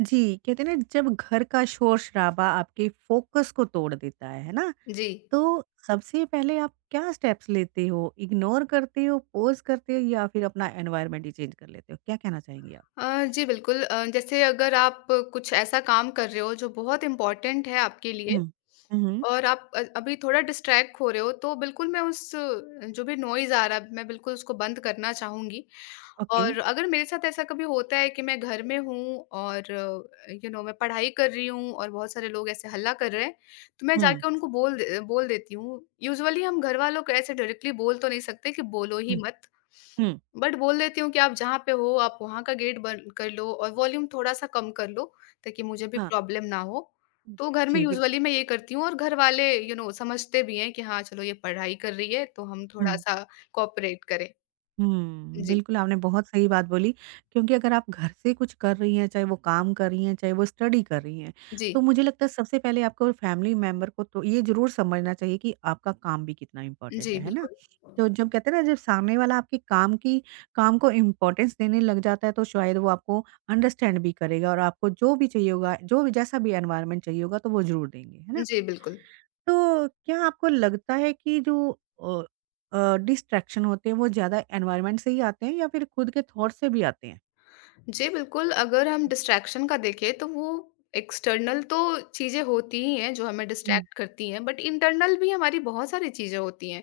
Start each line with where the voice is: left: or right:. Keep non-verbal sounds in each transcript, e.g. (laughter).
right: जी, कहते हैं ना जब घर का शोर-शराबा आपके फ़ोकस को तोड़ देता है ना?
left: जी।
right: तो सबसे पहले आप क्या स्टेप्स लेते हो? इग्नोर करते हो, पॉज़ करते हो या फिर अपना एनवायरनमेंट ही चेंज कर लेते हो? क्या कहना चाहेंगी आप?
left: जी, बिल्कुल जैसे अगर आप कुछ ऐसा काम कर रहे हो जो बहुत इम्पोर्टेंट है आपके
right: हुँ।
left: लिए
right: हुँ, हुँ।
left: और आप अभी थोड़ा डिस्ट्रैक्ट हो रहे हो, तो बिल्कुल मैं उस जो भी नॉइज़ आ रहा है, मैं बिल्कुल उसको बंद करना चाहूँगी।
right: ओके।
left: और अगर मेरे साथ ऐसा कभी होता है कि मैं घर में हूँ और मैं पढ़ाई कर रही हूँ और बहुत सारे लोग ऐसे हल्ला कर रहे हैं, तो मैं
right: हुँ,
left: जाके उनको बोल देती हूँ। यूजुअली हम घरवालों को ऐसे डायरेक्टली बोल तो नहीं सकते कि बोलो ही
right: हुँ,
left: मत।
right: हुँ।
left: बट बोल देती हूँ कि आप जहाँ पे हो, आप वहाँ का गेट बंद कर लो और वॉल्यूम थोड़ा-सा कम कर लो, ताकि मुझे भी
right: हाँ।
left: प्रॉब्लम ना हो। तो घर में
right: जी, बिल
left: यूजुअली मैं ये करती हूँ और घरवाले समझते भी हैं कि हाँ, चलो ये पढ़ाई कर रही है, तो हम
right: हुँ।
left: थोड़ा-सा कोऑपरेट करें।
right: हुँ,
left: जी,
right: बिल्कुल आपने बहुत सही बात बोली क्योंकि अगर आप घर से कुछ कर रही हैं, चाहे वो काम कर रही हैं, चाहे वो स्टडी कर रही हैं, तो
left: जी,
right: मुझे लगता है सबसे पहले आपको फैमिली मेंबर को तो ये ज़रूर समझना चाहिए कि आपका काम भी कितना इम्पोर्टेंट
left: जी,
right: है ना?
left: बिल्कुल।
right: तो जब कहते हैं ना जब सामने वाला आपके काम की काम को इम्पोर्टेंस देने लग जाता है तो शायद वो आपको अंडरस्टैंड भी करेगा और आपको जो भी चाहिए होगा, जो भी जैसा भी एनवायरनमेंट चाहिए होगा तो वो ज़रूर देंगे, है ना?
left: जी, बिल्कुल।
right: तो क्या आपको लगता है कि जो अ डिस्ट्रैक्शन होते हैं वो ज़्यादा एनवायरनमेंट से ही आते हैं या फिर खुद के थॉट से भी आते हैं?
left: जी, बिल्कुल, अगर हम डिस्ट्रैक्शन का देखें, तो वो एक्सटर्नल तो चीज़ें होती ही हैं, जो हमें
right: हुँ।
left: डिस्ट्रैक्ट करती हैं, बट इंटरनल भी हमारी बहुत सारी चीज़ें होती हैं।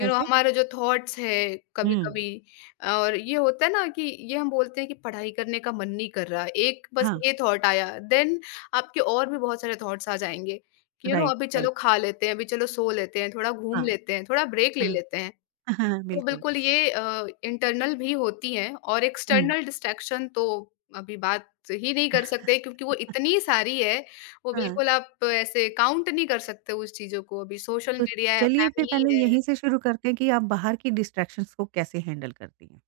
right: कैसे?
left: हमारे जो थॉट्स है
right: हुँ।
left: कभी-कभी और ये होता है ना कि ये हम बोलते हैं कि पढ़ाई करने का मन नहीं कर रहा। एक बस
right: हाँ।
left: ये थॉट आया देन आपके और भी बहुत सारे थॉट्स आ जाएँगे कि
right: राइट,
left: अभी चलो
right: राइट।
left: खा लेते हैं, अभी चलो सो लेते हैं, थोड़ा घूम
right: हाँ,
left: लेते हैं, थोड़ा ब्रेक ले
right: हाँ।
left: लेते हैं।
right: (laughs) हाँ,
left: तो
right: बिल्कुल।
left: बिल्कुल ये इंटरनल भी होती हैं और
right: हुँ।
left: एक्सटर्नल डिस्ट्रैक्शन तो अभी बात ही नहीं कर सकते क्योंकि वो इतनी सारी है, वो
right: हाँ।
left: बिल्कुल आप ऐसे काउंट नहीं कर सकते उस चीज़ों को। अभी सोशल
right: तो
left: मीडिया है,
right: चलिए फिर
left: फैमिली
right: पहले
left: है।
right: यहीं से शुरू करते हैं कि आप बाहर की डिस्ट्रैक्शंस को कैसे हैंडल करती हैं?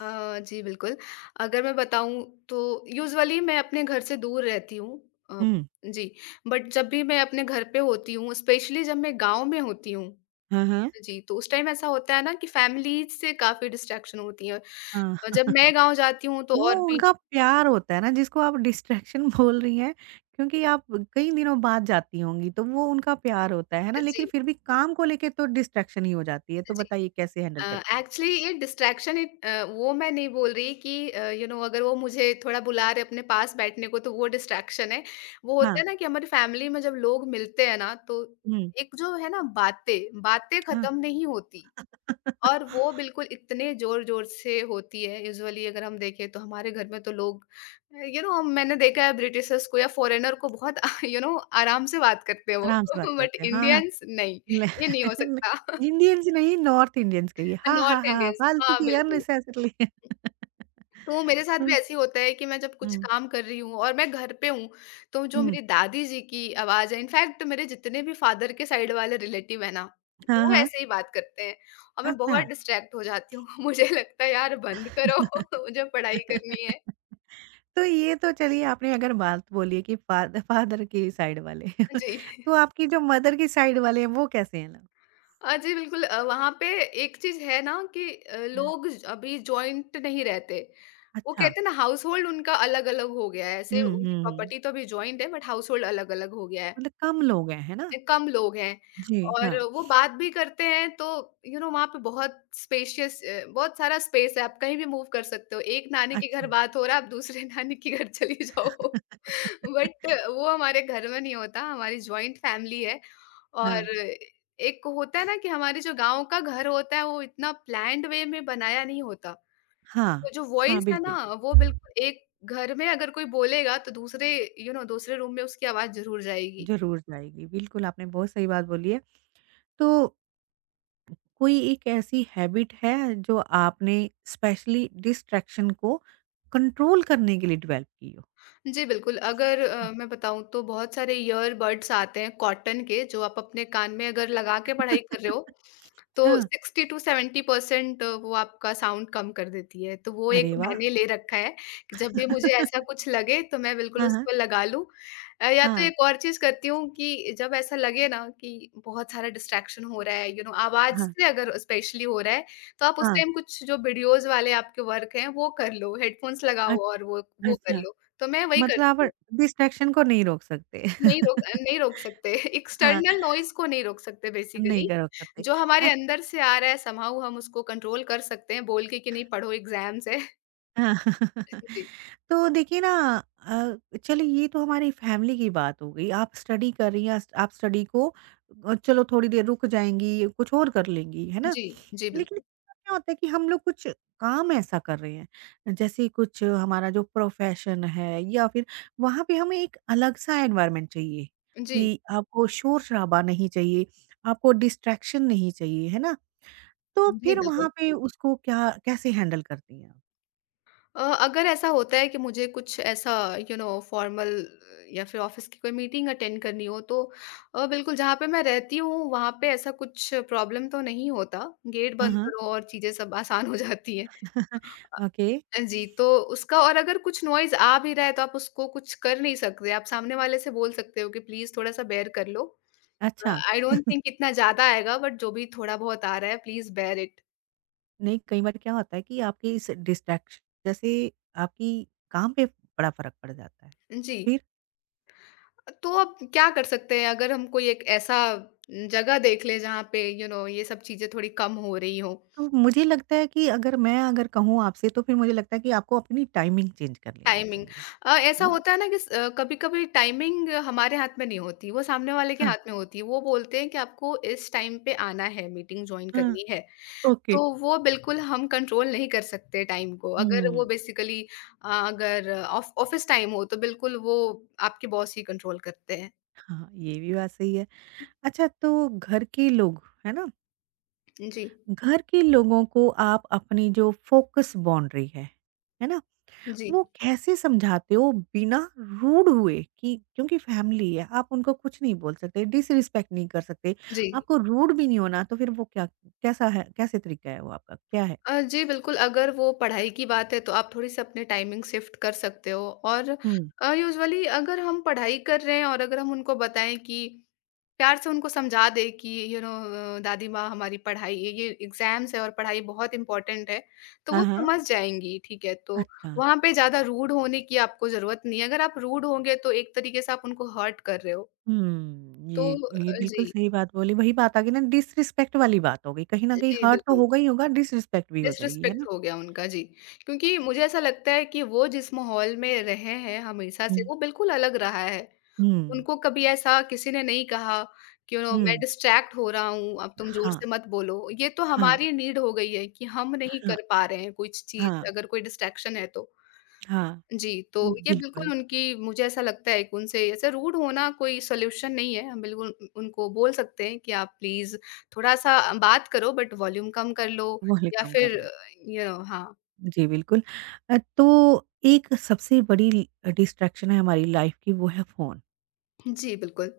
left: जी, बिल्कुल। अगर मैं बताऊँ तो यूजुअली मैं अपने घर से दूर रहती हूँ अ,
right: हुँ।
left: जी, बट जब भी मैं अपने घर पे होती हूँ, स्पेशली जब मैं गाँव में होती हूँ,
right: हाँ, हाँ।
left: जी, तो उस टाइम ऐसा होता है ना कि फ़ैमिली से काफ़ी डिस्ट्रैक्शन होती है।
right: हाँ।
left: जब
right: (laughs)
left: मैं गाँव जाती हूँ तो
right: वो
left: और भी
right: उनका प्यार होता है ना जिसको आप डिस्ट्रैक्शन (laughs) बोल रही हैं क्योंकि आप कई दिनों बाद जाती होंगी तो वो उनका प्यार होता है ना लेकिन
left: जी,
right: फिर भी काम को लेके तो डिस्ट्रैक्शन ही हो जाती है तो
left: जी।
right: बताइए कैसे हैंडल
left: अ,
right: करती हैं?
left: एक्चुअली ये डिस्ट्रैक्शन वो मैं नहीं बोल रही कि अगर वो मुझे थोड़ा बुला रहे अपने पास बैठने को तो वो डिस्ट्रैक्शन है। वो होता
right: हाँ,
left: है ना कि हमारी फैमिली में जब लोग मिलते हैं ना तो
right: हुँ,
left: एक जो है ना बातें, बातें
right: हाँ।
left: खत्म नहीं होती
right: (laughs)
left: और वो बिल्कुल इतने ज़ोर-ज़ोर से होती है। यूजुअली अगर हम देखें तो हमारे घर में तो लोग मैंने देखा है ब्रिटिशर्स को या फ़ॉरेनर को बहुत (laughs) यू नो आराम से बात करते हैं वो
right: आराम से बात
left: (laughs) बट
right: करते हैं, हाँ, हाँ।
left: इंडियंस नहीं, ये
right: (laughs) ल
left: नहीं हो सकता। (laughs)
right: इंडियंस नहीं नॉर्थ इंडियंस कहिए। हाँ, हाँ,
left: नॉर्थ
right: हाँ, हाँ,
left: इंडियंस
right: फालतू
left: हाँ,
right: की
left: बिल्कुल।
right: अननेसेसरली (laughs)
left: तो मेरे साथ भी
right: हुँ,
left: ऐसे ही होता है कि मैं जब कुछ
right: हुँ,
left: काम कर रही हूँ और मैं घर पे हूँ, तो जो
right: हुँ।
left: मेरी दादी जी की आवाज़ है इनफैक्ट मेरे जितने भी फादर के साइड वाले रिलेटिव हैं ना,
right: हाँ,
left: वो
right: हाँ।
left: ऐसे ही बात करते हैं और मैं
right: अच्छा।
left: बहुत डिस्ट्रैक्ट हो जाती हूँ। (laughs) मुझे लगता है यार बंद करो, (laughs) मुझे पढ़ाई करनी है।
right: (laughs) तो ये तो चलिए आपने अगर बात बोली है कि फादर की साइड वाले (laughs)
left: जी।
right: तो आपकी जो मदर की साइड वाले हैं वो कैसे हैं लोग?
left: जी बिल्कुल वहाँ पे एक चीज़ है ना कि
right: हाँ,
left: लोग अभी जॉइंट नहीं रहते। वो
right: अच्छा।
left: कहते हैं ना हाउसहोल्ड उनका अलग-अलग हो गया है, ऐसे
right: हुँ,
left: उनकी
right: हुँ, हुँ।
left: प्रॉपर्टी तो अभी जॉइंट है बट हाउसहोल्ड अलग-अलग हो गया है।
right: मतलब कम लोग हैं, है ना?
left: कम लोग हैं
right: जी,
left: और
right: हाँ।
left: वो बात भी करते हैं तो वहाँ पे बहुत स्पेशियस बहुत सारा स्पेस है, आप कहीं भी मूव कर सकते हो। एक नानी के घर
right: अच्छा।
left: बात हो रहा है, आप दूसरे (laughs) नानी के घर चली जाओ। (laughs) बट
right: (laughs)
left: वो हमारे घर में नहीं होता, हमारी जॉइंट फैमिली है
right: हाँ।
left: और एक होता है ना कि हमारे जो गाँव का घर होता है, वो इतना प्लान्ड वे में बनाया नहीं होता। तो
right: हाँ,
left: जो
right: हाँ,
left: वॉइस है ना,
right: बिल्कुल।
left: वो बिल्कुल एक घर में अगर कोई बोलेगा तो दूसरे यू you नो know, दूसरे रूम में उसकी आवाज़ ज़रूर जाएगी।
right: ज़रूर जाएगी। बिल्कुल, आपने बहुत सही बात बोली है। तो कोई एक ऐसी हैबिट है जो आपने स्पेशली डिस्ट्रैक्शन को कंट्रोल करने के लिए डेवलप की हो?
left: जी, बिल्कुल। अगर मैं बताऊँ तो बहुत सारे ईयरबड्स आते हैं कॉटन के जो आप अपने कान में अगर लगा के पढ़ाई कर रहे हो,
right: (laughs)
left: तो
right: हाँ।
left: 60 टू 70% वो आपका साउंड कम कर देती है। तो वो एक
right: अरे वाह!
left: मैंने ले रखा है कि जब भी मुझे ऐसा
right: (laughs)
left: कुछ लगे तो मैं बिल्कुल
right: हाँ, हाँ।
left: उसको लगा लूँ। या तो
right: हाँ,
left: एक और चीज़ करती हूँ कि जब ऐसा लगे ना कि बहुत सारा डिस्ट्रैक्शन हो रहा है, यू you नो आवाज़
right: हाँ,
left: से अगर स्पेशली हो रहा है, तो आप उस
right: हाँ।
left: टाइम कुछ जो वीडियोज़ वाले आपके वर्क हैं वो कर लो, हेडफ़ोन्स
right: अ,
left: लगाओ और वो कर
right: अच्छा,
left: लो। तो मैं वही
right: मतलब
left: करती
right: आप
left: हूँ।
right: डिस्ट्रैक्शन को नहीं रोक सकते। (laughs)
left: नहीं रोक सकते
right: हाँ,
left: (laughs) एक्सटर्नल नॉइज़ को नहीं रोक सकते
right: नहीं
left: बेसिकली।
right: कर रोक सकते।
left: जो
right: अ
left: हमारे अंदर से आ रहा है समहाउ हम उसको कंट्रोल कर सकते हैं बोल के कि नहीं पढ़ो एग्ज़ाम्स है।
right: हाँ। (laughs)
left: (laughs) जी,
right: तो देखिए ना चलिए ये तो हमारी फैमिली की बात हो गई, आप स्टडी कर रही हैं, आप स्टडी को चलो थोड़ी देर रुक जाएंगी, कुछ और कर लेंगी, है ना?
left: जी, जी,
right: लेकिन
left: बिल्कुल।
right: क्या होता है कि हम लोग कुछ काम ऐसा कर रहे हैं जैसे कुछ हमारा जो प्रोफेशन है, या फिर वहां पे हमें एक अलग सा एनवायरनमेंट चाहिए,
left: जी,
right: कि आपको शोर शराबा नहीं चाहिए, आपको डिस्ट्रैक्शन नहीं चाहिए, है ना? तो
left: जी,
right: फिर वहां
left: बिल्कुल।
right: पे उसको क्या कैसे हैंडल करती हैं आप?
left: अगर ऐसा होता है कि मुझे कुछ ऐसा फॉर्मल या फिर ऑफ़िस की कोई मीटिंग अटेंड करनी हो तो बिल्कुल जहाँ पे मैं रहती हूँ वहाँ पे ऐसा कुछ प्रॉब्लम तो नहीं होता। गेट बंद
right: हाँ।
left: करो और चीज़ें सब आसान हो जाती हैं।
right: (laughs) ओके।
left: जी, तो उसका और अगर कुछ नॉइज़ आ भी रहा है तो आप उसको कुछ कर नहीं सकते, आप सामने वाले से बोल सकते हो कि प्लीज़ थोड़ा-सा बेयर कर लो।
right: अच्छा,
left: आई डोंट थिंक इतना ज़्यादा आएगा बट जो भी थोड़ा-बहुत आ रहा है प्लीज़ बेयर इट।
right: नहीं, कई बार क्या होता है कि आपके इस डिस्ट्रैक्शन से आपकी काम पे बड़ा फ़र्क पड़ जाता है।
left: जी,
right: फिर
left: तो अब क्या कर सकते हैं अगर हम कोई एक ऐसा जगह देख लें जहाँ पे यू you नो know, ये सब चीज़ें थोड़ी कम हो रही हों,
right: तो मुझे लगता है कि अगर मैं अगर कहूँ आपसे तो फिर मुझे लगता है कि आपको अपनी टाइमिंग चेंज कर लेनी
left: टाइमिंग।
right: चाहिए,
left: ऐसा
right: है ना?
left: होता है ना कि कभी-कभी टाइमिंग हमारे हाथ में नहीं होती, वो सामने वाले के
right: हाँ,
left: हाथ में होती है। वो बोलते हैं कि आपको इस टाइम पे आना है, मीटिंग जॉइन
right: हाँ,
left: करनी है।
right: ओके।
left: तो वो बिल्कुल हम कंट्रोल नहीं कर सकते टाइम को। अगर वो
right: हुँ,
left: बेसिकली अ, अगर ऑफ ऑफ़िस टाइम हो तो बिल्कुल वो आपके बॉस ही कंट्रोल करते हैं।
right: हाँ, ये भी बात सही है। अच्छा तो घर के लोग, है ना?
left: जी,
right: घर के लोगों को आप अपनी जो फ़ोकस बाउंड्री है ना?
left: जी,
right: वो कैसे समझाते हो बिना रूड हुए, कि क्योंकि फैमिली है आप उनको कुछ नहीं बोल सकते, डिसरिस्पेक्ट नहीं कर सकते,
left: जी।
right: आपको रूड भी नहीं होना, तो फिर वो क्या कैसा है कैसे तरीका है वो आपका? क्या है?
left: जी, बिल्कुल, अगर वो पढ़ाई की बात है, तो आप थोड़ी-सी अपने टाइमिंग शिफ्ट कर सकते हो और
right: हुँ।
left: यूजुअली अगर हम पढ़ाई कर रहे हैं और अगर हम उनको बताएँ कि प्यार से उनको समझा दें कि दादी माँ हमारी पढ़ाई ये एग्ज़ाम्स है और पढ़ाई बहुत इम्पोर्टेंट है, तो
right: हाँ,
left: वो
right: हाँ।
left: समझ जाएँगी, ठीक है? तो
right: अच्छा।
left: वहाँ पे ज़्यादा रूड होने की आपको ज़रूरत नहीं है, अगर आप रूड होंगे, तो एक तरीके से आप उनको हर्ट कर रहे हो।
right: हुँ,
left: तो
right: ये ये
left: जी।
right: बिल्कुल सही बात बोली, वही बात आ गई ना डिसरिस्पेक्ट वाली बात हो गई, कहीं न कहीं
left: जी,
right: हर्ट तो
left: बिल्कुल।
right: होगा ही होगा, डिसरिस्पेक्ट भी हो जाएगी, है ना?
left: डिसरिस्पेक्ट हो गया उनका, जी। क्योंकि मुझे ऐसा लगता है कि वो जिस माहौल में रहे हैं हमेशा से,
right: हुँ,
left: वो बिल्कुल अलग रहा है।
right: हुँ,
left: उनको कभी ऐसा किसी ने नहीं कहा कि ओ मैं
right: हुँ।
left: डिस्ट्रैक्ट हो रहा हूँ, अब तुम ज़ोर
right: हाँ,
left: से मत बोलो। ये तो
right: हाँ,
left: हमारी नीड हो गई है कि हम नहीं
right: हाँ,
left: कर पा रहे हैं कुछ चीज़,
right: हाँ,
left: अगर कोई डिस्ट्रैक्शन है तो।
right: हाँ,
left: जी, तो ये बिल्कुल
right: बिल्कुल,
left: उनकी मुझे ऐसा लगता है कि उनसे ऐसे रूड होना कोई सॉल्यूशन नहीं है। हम बिल्कुल उन उनको बोल सकते हैं कि आप प्लीज़ थोड़ा-सा बात करो बट वॉल्यूम कम कर लो
right: वो ही
left: या
right: कम कर
left: फिर
right: लें।
left: हाँ,
right: जी, बिल्कुल। तो एक सबसे बड़ी ल डिस्ट्रैक्शन है हमारी लाइफ़ की, वो है फ़ोन।
left: जी बिल्कुल।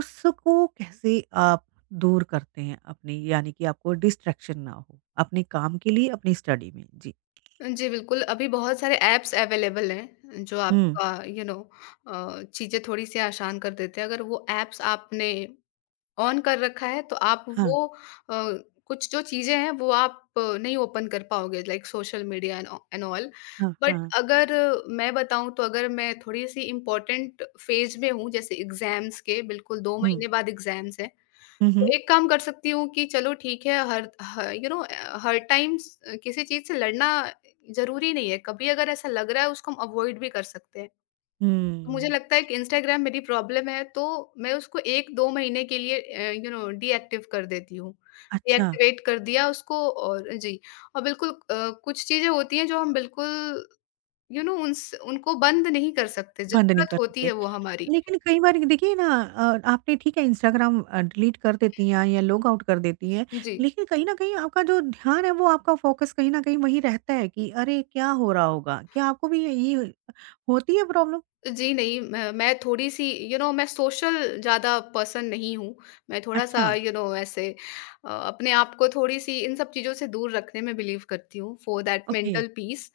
right: उसको कैसे आप दूर करते हैं अपनी, यानी कि आपको डिस्ट्रैक्शन ना हो, अपने काम के लिए, अपनी स्टडी में? जी।
left: जी बिल्कुल, अभी बहुत सारे ऐप्स अवेलेबल हैं जो
right: हुँ।
left: आपका चीज़ें थोड़ी-सी आसान कर देते हैं। अगर वो ऐप्स आपने ऑन कर रखा है तो आप
right: हाँ,
left: वो अ, कुछ जो चीज़ें हैं वो आप नहीं ओपन कर पाओगे like social media and and all.
right: हाँ,
left: बट
right: हाँ।
left: अगर मैं बताऊँ तो अगर मैं थोड़ी-सी इम्पोर्टेंट फ़ेज़ में हूँ जैसे एग्ज़ाम्स के बिल्कुल 2
right: हुँ।
left: महीने बाद एग्ज़ाम्स हैं।
right: हुँ,
left: तो
right: हुँ।
left: एक काम कर सकती हूँ कि चलो ठीक है हर ह यू नो अ, हर टाइम स किसी चीज़ से लड़ना ज़रूरी नहीं है। कभी अगर ऐसा लग रहा है उसको हम अवॉइड भी कर सकते हैं। तो मुझे
right: हुँ।
left: लगता है कि इंस्टाग्राम मेरी प्रॉब्लम है, तो मैं उसको 1-2 महीने के लिए डीएक्टिव कर देती हूँ।
right: अच्छा,
left: डीएक्टिवेट कर दिया उसको और जी, और बिल्कुल कुछ चीज़ें होती हैं जो हम बिल्कुल यू नो उनस उनको बंद नहीं कर सकते,
right: बंद नहीं
left: ज़रूरत
right: कर
left: होती
right: सकते।
left: है वो हमारी।
right: लेकिन कई बार देखिए ना आपने ठीक है इंस्टाग्राम डिलीट कर देती हैं या लॉग आउट कर देती हैं,
left: जी।
right: लेकिन कहीं न कहीं आपका जो ध्यान है वो आपका फ़ोकस कहीं न कहीं वहीं रहता है कि अरे क्या हो रहा होगा? क्या आपको भी ये होती है प्रॉब्लम?
left: जी नहीं, मैं थोड़ी-सी मैं सोशल ज़्यादा पर्सन नहीं हूँ। मैं
right: अच्छा,
left: थोड़ा-सा ऐसे अपने आप को थोड़ी-सी इन सब चीज़ों से दूर रखने में बिलीव करती हूँ for that
right: okay,
left: mental peace.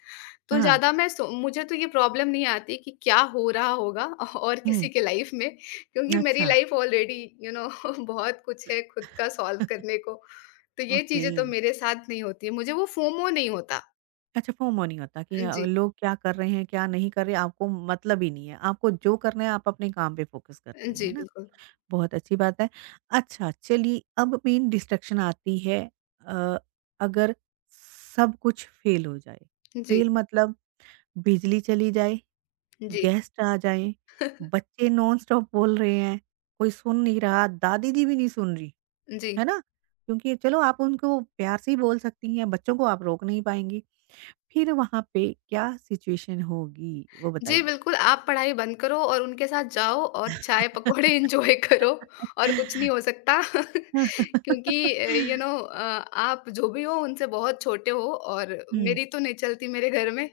left: तो
right: हाँ,
left: ज़्यादा मैं सो मुझे तो ये प्रॉब्लम नहीं आती कि क्या हो रहा होगा (laughs) और
right: हुँ,
left: किसी के लाइफ़ में क्योंकि मेरी
right: अच्छा,
left: लाइफ़ ऑलरेडी यू नो (laughs) बहुत कुछ है खुद का सॉल्व करने को। तो ये
right: ओके।
left: चीज़ें तो मेरे साथ नहीं होती हैं। मुझे वो फोमो नहीं होता।
right: अच्छा फोमो नहीं होता कि
left: जी।
right: लोग क्या कर रहे हैं, क्या नहीं कर रहे, आपको मतलब ही नहीं है। आपको जो करना है आप अपने काम पे फ़ोकस करती हैं, है
left: जी,
right: ना?
left: बिल्कुल।
right: बहुत अच्छी बात है। अच्छा चलिए अब मेन डिस्ट्रैक्शन आती है अ, अगर सब कुछ फेल हो जाए।
left: जी,
right: फेल मतलब बिजली चली जाए,
left: जी,
right: गेस्ट आ जाएँ, बच्चे नॉन-स्टॉप बोल रहे हैं, कोई सुन नहीं रहा, दादी जी भी नहीं सुन रही,
left: जी।
right: है ना? क्योंकि चलो आप उनको प्यार से ही बोल सकती हैं, बच्चों को आप रोक नहीं पाएँगी। फिर वहाँ पे क्या सिचुएशन होगी वो
left: जी,
right: बताइए?
left: बिल्कुल, आप पढ़ाई बंद करो और उनके साथ जाओ और चाय-पकौड़े एन्जॉय (laughs) करो और कुछ
right: (laughs)
left: नहीं हो सकता (laughs) क्योंकि आप जो भी हो उनसे बहुत छोटे हो और
right: हुँ,
left: मेरी तो नहीं चलती मेरे घर में।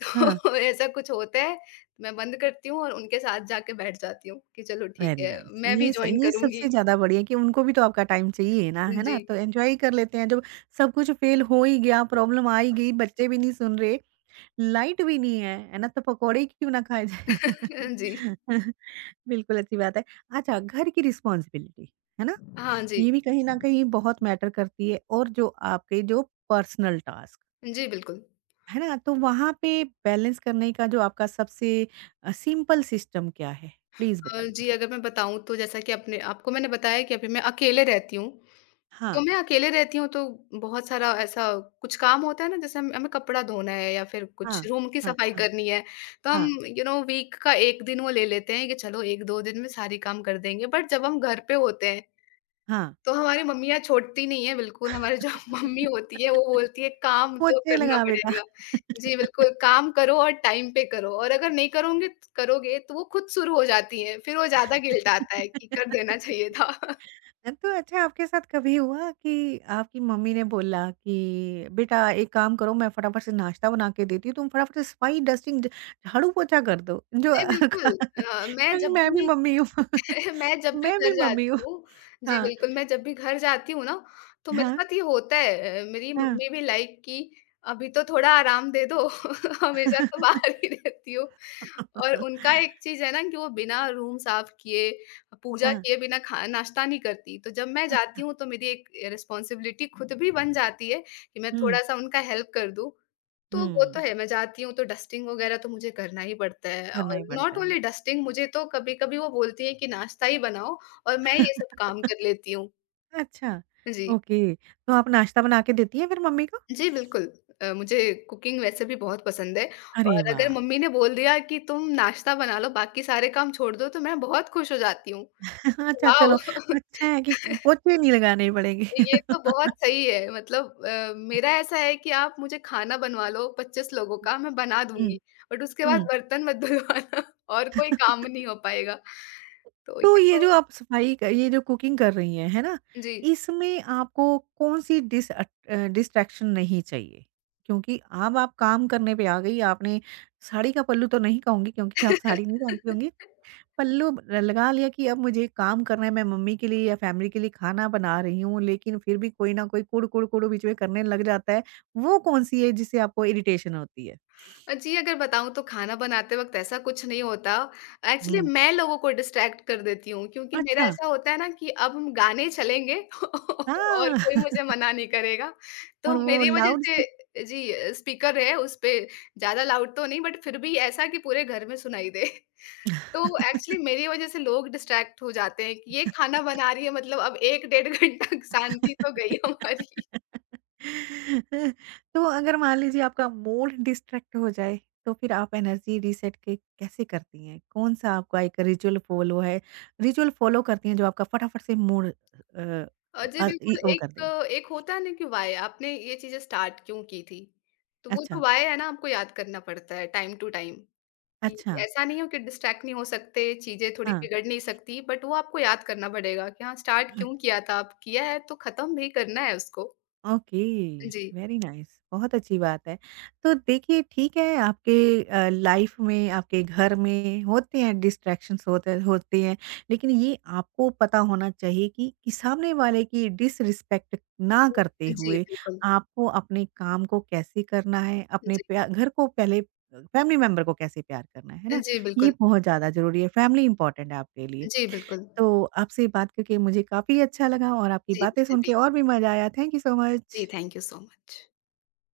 left: (laughs)
right: हाँ।
left: तो ऐसा कुछ होता है। मैं बंद करती हूँ और उनके साथ जाके बैठ जाती हूँ कि चलो ठीक
right: वेरी
left: है,
right: नाइस,
left: मैं भी जॉइन
right: ये सबसे
left: करूँगी।
right: ज़्यादा बढ़िया कि उनको भी तो आपका टाइम चाहिए ना, है
left: जी,
right: ना? तो एन्जॉय कर लेते हैं जब सब कुछ फेल हो ही गया, प्रॉब्लम आ ही गई, बच्चे भी नहीं सुन रहे, लाइट भी नहीं है, है ना? तो पकौड़े क्यों ना खाए जाए।
left: जी।
right: (laughs) बिल्कुल अच्छी बात है। अच्छा घर की रिस्पॉन्सिबिलिटी, है ना?
left: हाँ जी।
right: ये भी कहीं न कहीं बहुत मैटर करती है, और जो आपके जो पर्सनल टास्क,
left: जी, बिल्कुल।
right: है ना? तो वहाँ पे बैलेंस करने का जो आपका सबसे सिंपल सिस्टम क्या है? प्लीज़ बताइए?
left: जी, अगर मैं बताऊँ तो जैसा कि अपने आपको मैंने बताया कि अभी मैं अकेले रहती हूँ।
right: हाँ,
left: तो मैं अकेले रहती हूँ, तो बहुत सारा ऐसा कुछ काम होता है ना, जैसे हम हमें कपड़ा धोना है या फिर कुछ
right: हाँ,
left: रूम की
right: हाँ,
left: सफाई
right: हाँ।
left: करनी है, तो हम
right: हाँ,
left: यू नो वीक का एक दिन वो ले लेते हैं कि चलो 1-2 दिन में सारी काम कर देंगे, बट जब हम घर पे होते हैं
right: हाँ।
left: तो हमारी मम्मियाँ छोड़ती नहीं है, बिल्कुल हमारी जो (laughs) मम्मी होती है वो बोलती है काम तो
right: पोछे
left: करना
right: लगा बेटा।
left: पड़ेगा। जी, बिल्कुल काम करो और टाइम पे करो, और अगर नहीं करोगे करोगे तो वो खुद शुरू हो जाती हैं, फिर वो ज़्यादा
right: (laughs)
left: गिल्ट आता है कि कर देना चाहिए था। (laughs)
right: तो अच्छा, आपके साथ कभी हुआ कि आपकी मम्मी ने बोला कि बेटा एक काम करो, मैं फटाफट से नाश्ता बना के देती हूँ, तुम फटाफट से सफाई, डस्टिंग, झाड़ू पोछा कर दो। जो
left: जी,
right: (laughs)
left: बिल्कुल। अ, मैं
right: क्योंकि
left: जब
right: मैं भी
left: भी
right: मम्मी हूँ। (laughs)
left: (laughs) मैं जब भी
right: मैं भी
left: घर
right: मम्मी हूँ।
left: जाती हूँ, जी,
right: हाँ,
left: बिल्कुल, मैं जब भी घर जाती हूँ ना, तो मेरे
right: हाँ,
left: साथ ये होता है। मेरी
right: हाँ।
left: मम्मी भी लाइक कि अभी तो थोड़ा आराम दे दो, (laughs) हमेशा तो बाहर
right: (laughs)
left: ही रहती हो। और उनका एक चीज़ है ना कि वो बिना रूम साफ किए, पूजा
right: हाँ,
left: किए बिना खा नाश्ता नहीं करती। तो जब मैं
right: अ,
left: जाती हूँ, तो मेरी एक रिस्पॉन्सिबिलिटी खुद भी बन जाती है कि मैं
right: हुँ,
left: थोड़ा-सा उनका हेल्प कर दूँ। तो वो तो
right: हुँ,
left: है, मैं जाती हूँ तो डस्टिंग वगैरह तो मुझे करना ही पड़ता है,
right: करना
left: और
right: ही पड़ता
left: नॉट
right: है।
left: ओनली डस्टिंग, मुझे तो कभी-कभी वो बोलती है कि नाश्ता ही बनाओ, और मैं ये सब
right: (laughs)
left: काम कर लेती हूँ।
right: अच्छा,
left: जी।
right: ओके। तो आप नाश्ता बना के देती हैं फिर मम्मी को?
left: जी, बिल्कुल। मुझे कुकिंग वैसे भी बहुत पसंद है,
right: अरे
left: और अगर
right: वाह!
left: मम्मी ने बोल दिया कि तुम नाश्ता बना लो, बाकी सारे काम छोड़ दो, तो मैं बहुत खुश हो जाती हूँ।
right: (laughs) अच्छा
left: वाओ!
right: चलो,
left: (laughs)
right: अच्छा है कि पोछे नहीं लगाने पड़ेंगे।
left: ये तो बहुत
right: (laughs)
left: सही है, मतलब मेरा ऐसा है कि आप मुझे खाना बनवा लो 25 लोगों का, मैं बना
right: हुँ,
left: दूँगी, बट उसके बाद
right: हुँ।
left: बर्तन मत धुलवाना, (laughs) और कोई काम नहीं हो पाएगा। तो
right: तो
left: ये
right: ये
left: तो
right: जो आप सफाई क ये जो कुकिंग कर रही हैं, है ना?
left: जी।
right: इसमें आपको कौन-सी डिस्ट्रैक्शन नहीं चाहिए? क्योंकि अब आप काम करने पे आ गई, आपने साड़ी का पल्लू तो नहीं कहूँगी क्योंकि आप साड़ी नहीं
left: (laughs) जी,
right: पहनती होंगी। पल्लू ल लगा लिया कि अब मुझे काम करना है, मैं मम्मी के लिए या फैमिली के लिए खाना बना रही हूँ, लेकिन फिर भी कोई ना कोई कुढ़, कुढ़, कुढ़ बीच में करने लग जाता है, वो कौन-सी है जिससे आपको इरिटेशन होती है?
left: जी, अगर बताऊँ तो खाना बनाते वक़्त ऐसा कुछ नहीं होता। एक्चुअली
right: हुँ,
left: मैं लोगों को डिस्ट्रैक्ट कर देती हूँ, क्योंकि मेरा
right: अच्छा,
left: ऐसा होता है ना कि अब हम गाने चलेंगे (laughs) और
right: हाँ,
left: कोई
right: (laughs)
left: मुझे मना नहीं करेगा।
right: और
left: तो
right: वो
left: मेरी वजह
right: लाउड स्पी
left: से, जी, स्पीकर है उस पे, ज़्यादा लाउड तो नहीं बट फिर भी ऐसा कि पूरे घर में सुनाई दे। (laughs) तो एक्चुअली
right: (laughs)
left: मेरी वजह से लोग डिस्ट्रैक्ट हो जाते हैं कि ये खाना बना रही है, मतलब अब 1 डेढ़ घंटा (laughs) शांति तो गई हमारी।
right: (laughs) तो अगर मान लीजिए आपका मूड डिस्ट्रैक्ट हो जाए तो फिर आप एनर्जी रीसेट के कैसे करती हैं? कौन-सा आपका एक रिचुअल फॉलो है, रिचुअल फॉलो करती हैं जो आपका फटाफट से मूड अ
left: जी
right: अ, इ
left: बिल्कुल,
right: वो कर
left: एक
right: दे?
left: एक होता है ना कि व्हाय, आपने ये चीज़ें स्टार्ट क्यों की थी? तो वो
right: अच्छा,
left: जो व्हाय है ना, आपको याद करना पड़ता है टाइम टू टाइम कि
right: अच्छा।
left: ऐसा नहीं हो कि डिस्ट्रैक्ट नहीं हो सकते, चीज़ें थोड़ी
right: हाँ।
left: बिगड़ नहीं सकती, बट वो आपको याद करना पड़ेगा कि हाँ, स्टार्ट क्यों किया था? अब किया है तो खत्म भी करना है उसको।
right: ओके,
left: जी।
right: वेरी नाइस, बहुत अच्छी बात है। तो देखिए ठीक है आपके लाइफ में, आपके घर में होते हैं डिस्ट्रैक्शंस होते होते हैं, लेकिन ये आपको पता होना चाहिए कि सामने वाले की डिसरिस्पेक्ट ना करते
left: जी,
right: हुए
left: बिल्कुल।
right: आपको अपने काम को कैसे करना है, अपने
left: जी।
right: प्या घर को पहले फैमिली मेंबर को कैसे प्यार करना है ना?
left: जी,
right: ये
left: बिल्कुल।
right: बहुत ज़्यादा ज़रूरी है, फैमिली इम्पोर्टेंट है आपके लिए।
left: जी, बिल्कुल।
right: तो आपसे बात करके मुझे काफ़ी अच्छा लगा और आपकी
left: जी,
right: बातें
left: मुझे
right: सुन के
left: भी।
right: और भी मज़ा आया। थैंक यू सो
left: जी,
right: much.
left: Thank you so much.